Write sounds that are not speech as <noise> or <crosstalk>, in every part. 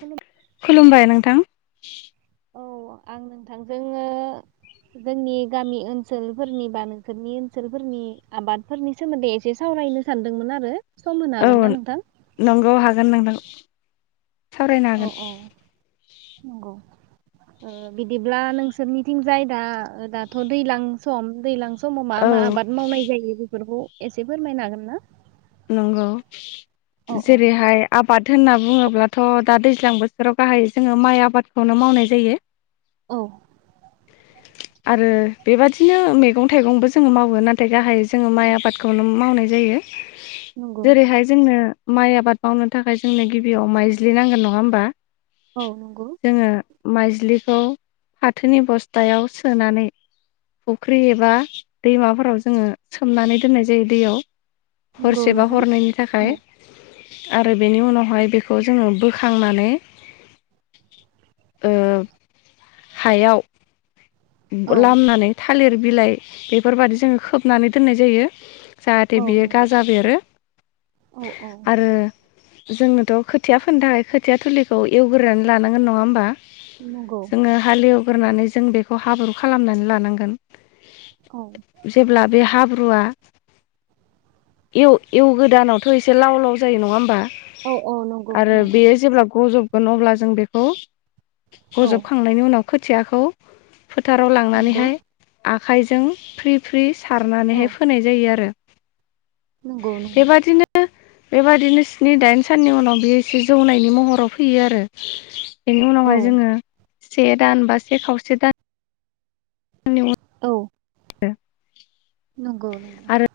खुलुम खुलुमबाय नोंथां। <inaudible> औ आं नोंथांजोङो जोंनि गामि ओनसोलफोरनि बा नोंसोरनि ओनसोलफोरनि आबादफोरनि सोमोन्दै एसे सावरायनो सानदोंमोन आरो। सम होनो हागोन ना औ नोंथां? नंगौ हागोन नोंथां। <inaudible> सावरायनो औ हागोन‌। ओ बिदिब्ला नोंसोरनिथिं जाय दा दाथ' दैज्लां सम दैजलां स माव मा मा औ आबाद मावनाय जायो बेफोरखौ एसे फोरमायनो हागोन ना? नंगौ औ औ जेरैहाय आबाद होनना बुङोब्लाथ' दा दैज्लां बोसोराव गाहाय जोङो माइ आबादखौनो मावनाय जायो। औ। आरो बेबादिनो मैगं थाइगंबो जोङो मावो नाथाय गाहाय जोङो माइ आबादखौनो मावनाय जायो। नंगौ जेरैहाय जोंनो माइ आबाद मावनो थाखाय जोंनो गिबियाव माइज्लि नांगोन नङा होमबा? औ नंगौ। जोङो माइज्लिखौ फाथोनि बस्थायाव सोनानै फुख्रि एबा दैमाफोराव जोङो सोमनानै दोननाय जायो दैयाव। नंगौ हरसेबा नोंथां हरनैनि थाखाय। औ आरो बेनि उनावहाय बेखौ जोङो बोखांनानै ओ हायाव औ लामनानै था लिर बिलाइ बेफोरबायदि जोङो खोबनानै दोननाय जायो। जाहाथे औ बियो नंगौ गाजा बेरो औ औ आरो जोंनोथ' खोथिया फोननो थाखाय खोथिया थुलिखौ एवगोरानै लानांगोन नङा होमबा? नंगौ। ग्रोनानै जों बे खौ हाब्रु खालामनानै लानांगोन। औ जेब्ला बे हाब्रुआ एव एव गोदानावथ' एसे लाव लाव जायो नङा होमबा? औ औ नंगौ आरो नंगौ बेयो जेब्ला गजब होन अब्ला जों बेखौ। औ बजबखांनायनि उनाव खोथियाखौ फोथाराव नंगौ लांनानैहाय आखाइजों फ्रि फ्रि औ सारनानैहाय फोनाय जायो आरो। नंगौ नंगौ बेबादिनो बेबादिनो स्नि दाइन साननि उनाव बियो एसे जौनायनि महराव फैयो आरो। बेनि औ उनावहाय जोङो से दान बा से खावसे दान आंनिआव औ। <unintelligible> नंगौ नंगौ। आरो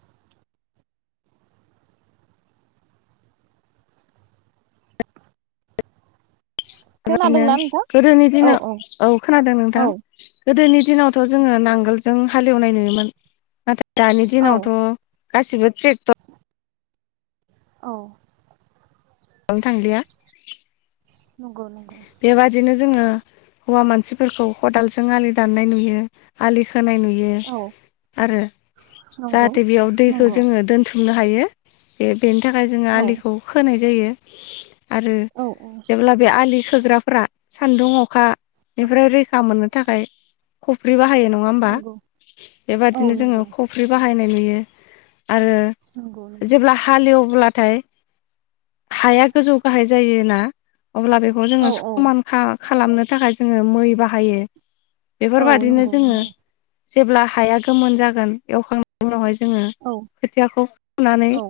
बेबायदिनो खोनादोंना नोंथां? गोदोनि दिनाव औ खोनादों नोंथां औ गोदोनि दिनावथ' जोङो नांग आगोल जों हालएवनाय नुयोमोन नाथाय दानि औ दिनावथ' गासिबो तेकतर औ ओं थांलिया नंगौ नंगौ बेबादिनो जोङो हौवा मानसिफोरखौ खदालजों आलि दाननाय नुयो आलि खोनाय नुयो औ आरो नंगौ जाहाथे बेयाव दैखौ नंगौ जोङो दोनथुमनो थायो बे बेनि थाखाय जोङो औ आलिखौ खोनाय जायो। आरो औ औ जेब्ला बे आलि फ्रा सान्दुं अखा औ बेफोराव रैखा मोननो नि थाखाय खफ्रि बा फायो नङा होमबा नंगौ औ बेबादिनो जोङो नंगौ खफ्रि बाहायनाय नुयो। <unintelligible> आरो नंगौ नंगौ जेब्ला हालएव अब्लाथाय हाया गोजौ गाहाय जायोना अब्ला बे खौ औ जोङो औ समानखा खालामनो थाखाय जोङो मै बाहायो। औ बेफोरबादिनो नंगौ जोङो। नंगौ जेब्ला हाया गोमोन जागोन एवखांनायनि उनावहाय। जोङो औ खोथियाखौ फुनानै औ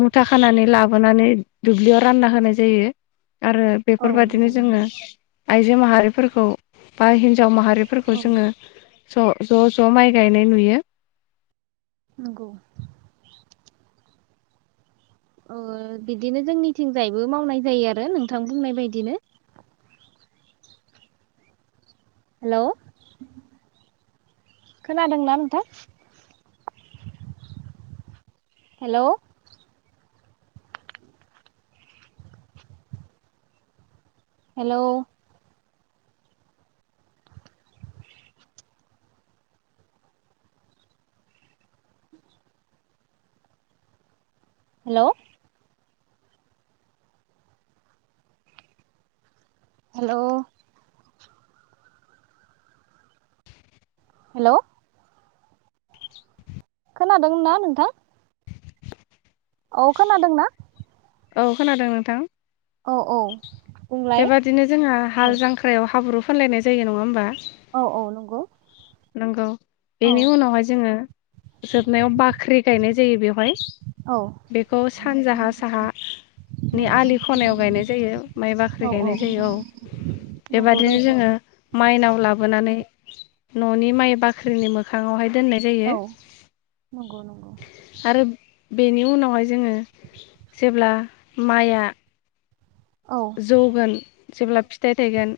मुथा खानानै। लाबोनानै दुब्लियाव रानना होनाय जायो आरो। औ नंगौ बेफोरबायदिनो जोङो आइजो माहारिफोरखौ बा हिनज जाव माहारिफोरखौ औ जोङो ज' ज' ज' माइ गायनाय नुयो। नोंगौ। ओ बिदिनो जोंनिथिंजायबो मावनाय जायो आरो नोंथां बुंनाय बायदिनो। हेलौ। खोनादोंना नोंथां hello. Hello. Hello. Hello. Hello. खोनादों ना नोंथां। औ खोनादोंना। औ खोनादों नोंथां। औ औ। बुंलाय बेबादिनो जोंहा औ हाल जांख्रायाव हाब्रु फुनलायनाय जायो नङा होनोमबा औ औ नंगौ। नोंगौ। औ बेनि उनावहाय जोङो जोबनायाव बाख्रि गायनाय जायो बेवहाय। औ बेखौ सानजाहा साहानि नंगौ आलि खनायाव गायनाय जायो माइ बाख्रि औ औ गायनाय जायो औ नंगौ बेबादिनो नोंथां जोङो माइनाव लाबोनानै न'नि माइ बाख्रिनि मोखाङावहाय दोननाय जायो औ नंगौ नंगौ आरो। बेनि उनावहाय जोङो जेब्ला माइआ। औ जौगोन जेब्ला फिथाइ थायगोन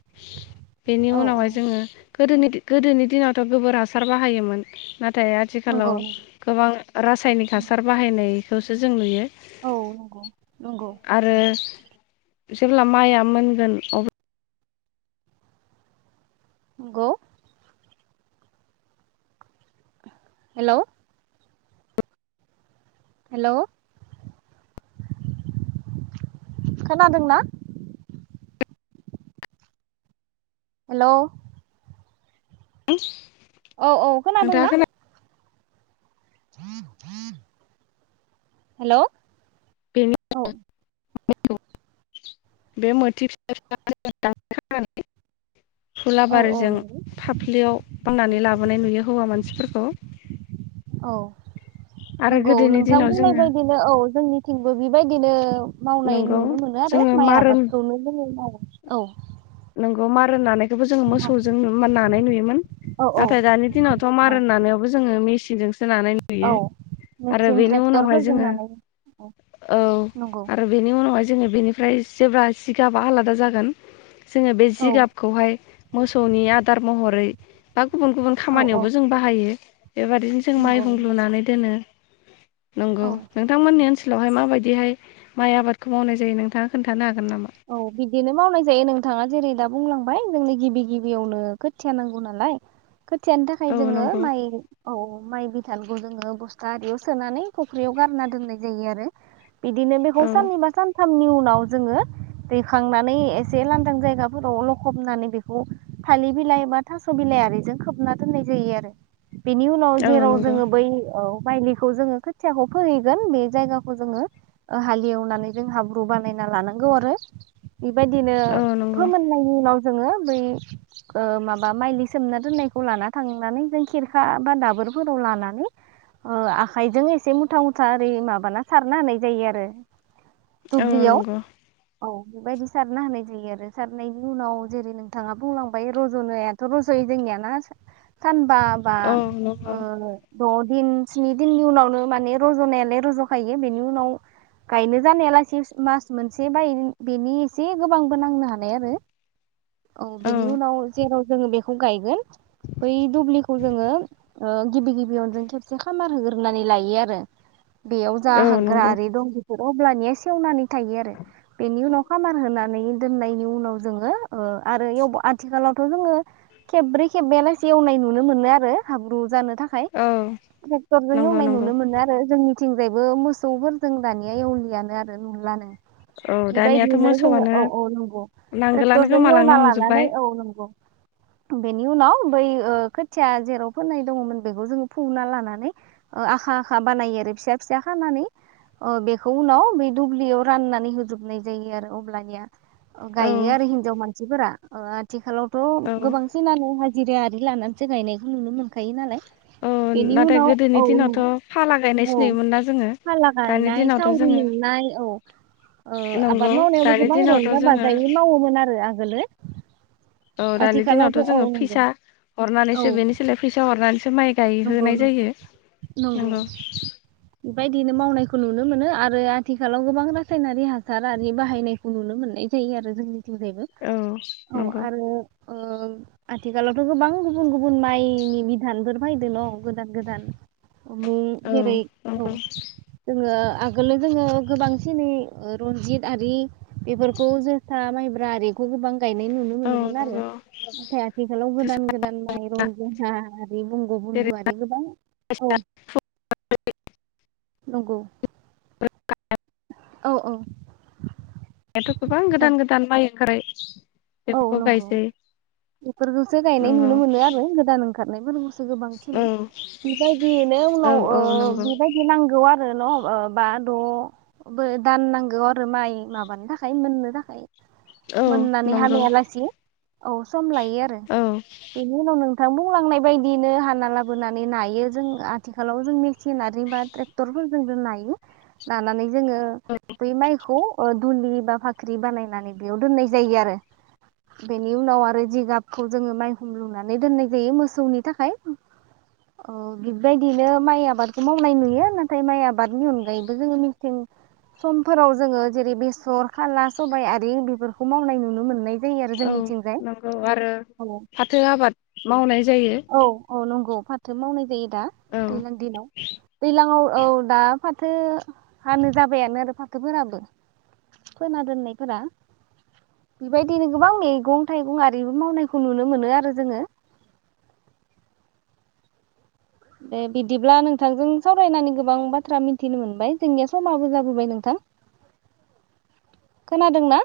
बेनि औ औ उनावहाय जोङो। गोदोनि गोदोनि दिनावथ' गोबोर हासार बाहायोमोन। नाथाय नंगौ आथिखालाव नंगौ गोबां रासायनिक हासार बाहायनाय। खौसो जों लुयो। औ नंगौ। नंगौ आरो। जेब्ला माइया मोनगोन अब्ला। नंगौ। हेलौ हेलौ खोनादों ना? हेलौ <unintelligible> औ औ नोंथाङा खोनादोंना? खोना हेलौ औ बेनो <unintelligible> बे मोथि फिसा फिसा <unintelligible> खानानै औ औ फुलाबारिजों नंगौ फाफ्लियाव बांनानै लाबोनाय नुयो हौवा मानसिफोरखौ औ आरो नंगौ गोदोनि नोंथां दिनाव बुंनाय जोङो बायदिनो औ जोंनिथिंबो बेबायदिनो मावनाय नंगौ नुनो मोनो आरो जोङो माइ मारोन आबादखौनो जोङो मावो। औ नोंगौ मारा नानाय। खौबो जों औ मोसौजों मान नांनाय नुयोमोन औ नाथाय दानि दिनावथ' औ मारन नानायावबो जों मिचिन बिजोंस सोनारनाय औ नुयो आरो मेचिन बेनि उनावहाय ट्रेक्टरफोरजों जोङो नानाय औ औ नंगौ आरो बेनि उनावहाय जोङो बेनिफ्राय जेब्ला सिगाबा आलादा जागोन। जोङो बे औ जिगाबखौहाय मोसौनि आदार महरै बा गुबुन गुबुन औ औ खामानियावबो जों बाहायो। बेबदिनो जों नंगौ माइहुं नंगौ लुनानै दोनो। नंगौ औ नोंथांमोननि ओनस सोलावहाय माबायदिहाय माइ आबादखौ मावनाय जायो नोंथाङा खोन्थाना हागोन नामा औ बिदिनो मावनाय जायो नों थाङा जेरै दा बुंलांबाय जोंनो गिबि गिबियावनो खोथिया नांगौ नालाय खोथियानो औ थाखाय जोङो नंगौ माइ औ माइ बिथानखौ जोङो बस्था आरियाव सोनानै फुख्रियाव गारना दोननाय जायो आरो बिदिनो बेखौ औ साननिबा सानथामनि उनाव जोङो दैखांनानै एसे लांदां जायगाफोराव लखबनानै बेखौ थालिर बिलाइ बा थास' बिलाइ आरिजों खोबना दोननाय जायो आरो बेनि उनाव औ जेराव नंगौ जोङो बै औ। माइलिखौ जोङो खोथियाखौ फोहैगोन बे जायगाखौ जोङो हालेवनानै जों हाब्रु बानायना लानांगौ आरो बेबायदिनो औ नंगौ फोमोननायनि उनाव जोङो बै माबा ओ माइलि सोमना दोननायखौ लाना थांनानै जों खिरखा बा दाबोरफोराव लानानै ओ आखाइजों एसे मुथा मुथा ओरै माबाना सारना होनाय जायो आरो औ दुब्लियाव नंगौ। औ बेबायदि सारना होनाय जायो आरो सारनायनि उनाव जेरै नोंथाङा बुंलांबाय रज'नायाथ' रज'यो जोंनियाना। सानबा बा औ नंगौ ओ द' दिन स्नि दिननि उनावनो माने रज'नायालाय रज'खायो बेनि उनाव गायनो जानायालासे मास मोनसे बा बेनि एसे गोबांबो नांनो हानाय आरो। औ बेनि उनाव जेराव। जोङो बेखौ गायगोन बै दुब्लिखौ जोङो ओ गिबि गिबि खेबसे खामार होग्रोनानै लायो आरो। बेयाव जा औ नंगौ हाग्राआरि दं बेखौ। अब्लानिया सेवनानै थायो आरो। बेनि उनाव खामार होनानै दोननायनि उनाव जोङो ओ आरो आथिखालावथ' जोङो खेब्रै खेबबायालासे एवनाय नुनो मोनो आरो हाब्रु जानो। थाखाय औ ट्रेक्टर जों नंगौ एवनाय नंगौ नुनो मोनो आरो जोंनि। थिंजायबो मोसौफोरजों दानिया एवलियानो आरो नुलानो। औ बे दानियाथ' बायदियैनो जोङो मोसौआनो औ औ नंगौ नांगोलानो ट्रेक्टरजों गोमालांनो एवना हमजोब्बाय लानानै औ नंगौ। बेनि उनाव बै ओ खोथिया जेराव फोननाय दङमोन बेखौ जोङो फुना लानानै ओ आखा आखा बानायो आरो फिसा फिसा खानानै अ बेखौ उनाव ब दुब्लियाव राननानै होजोब। नाय जायो आरो अब्लानिया। अ औ गायो आरो हिन्जाव मानसिफोरा। अ आथि खालाव। थ' औ गोबांसिन आनो हाजिरा आ। <unintelligible> लानानै जों गायनायखौ नुनो मोनखायो नालाय। औ बेनि नाथाय उनाव गोदोनि औ दिनावथ' फाला गायनायसो औ नुयोमोन ना जोङो फाला दानि गायनाय दिनावथ' सावरि जोङो। लिंनाय औ ओ नंगौ आबाद मावनायावबो दानि गोबां दिनावथ' रंजा जोङो बाजायै मावोमोन आरो। आगोलो। औ दानि दिनावथ' आथिखालावथ' औ जोङो नंगौ फैसा औ हरनानैसो बेनिसोलाय फैसा हरनानैसो माइ। नंगौ गायहोनाय नंगौ जायो नंगौ। बे बायदिनो मावनायखौ नुनो मोनो आरो आथिखालाव गोबां रासायनारि हासार आरि बाहायनायखौ नुनो मोननाय जायो आरो जोंनि। बयबो औ औ नंगौ आरो। ओ आथिखालावथ' गोबां गुबुन गुबुन माइनि बिधानफोर। फैदोल' गोदान गोदान। मुं औ जेरै औ नंगौ जोङो। आगोलो जोङो गोबांसिनै रनजित आरि बेफोरखौ जोसा माइब्रा आरि। बेखौबो गोबां गायनाय नुनो औ मोन आरो नंगौ नाथाय आथिखालाव जोसा गोदान गोदान माइ रनजुना आरि। बुन्दुआरि गोबां औ। नंगौ औ औ। दाथ' गोबां औ गोदान गोदान माइ। <inaudible> थारै- औ नंगौ बेफोरखौसो गायनाय नंगौ नुनो मोनो आरो गोदान ओं खारनायबो नुस गोबांसिन। औ बेबायदियैनो औ उनाव औ ओ नंगौ बेबायदि नांगौ आरो रो न ओ बा द बो दान नांगौ आरो माइ माबानो थाखाय मोननो थाखाय। औ न मोननानै हानायालासि औ सम लायो आरो औ बेनि उनाव नों थां बुंलांनाय बायदियैनो हाना लाबोनानै नायो जों आथिखालाव जोंनि सिनारि बा ट्रेक्टरफोरजो जोंजो नायो नानानै जोङो बै माइखौ अ दुलि बा फाख्रि बानायनानै बेयाव दोननाय जायो आरो। बेनि उनाव आरो जिगाबखौ जोङो माइहुं लुंनानै दोननाय जायो मोसौनि थाखाय। औ बिबायदिनो माइ आबादखौ मावनाय नुयो। नाथाय माइ आबादनि अनगायैबो जोङो मिथिं समफोराव जोङो जेरै बेसर खाला सबाइ आरि बेफोरखौ मावनाय नुनो मोनो। औ नंगौ आरो फाथो आबाद मावनाय जायो औ औ नंगौ। फाथो मावनाय जायो। दा औ दैलां दिनाव। दैलाङाव औ दा फाथो हानो जाबायानो आरो फाथोफोराबो फोना दोननायफोरा बेबायदिनो गोबां मेगं थाइगं आरिबो मावनायखौ नुनो मोनो आरो जोङो। दे बिदिब्ला नोंथांजों सावरायनानै गोबां बाथ्रा मिथिनो मोनबाय जोंनिया समाबो जाबोबाय नोंथां। खोनादोंना?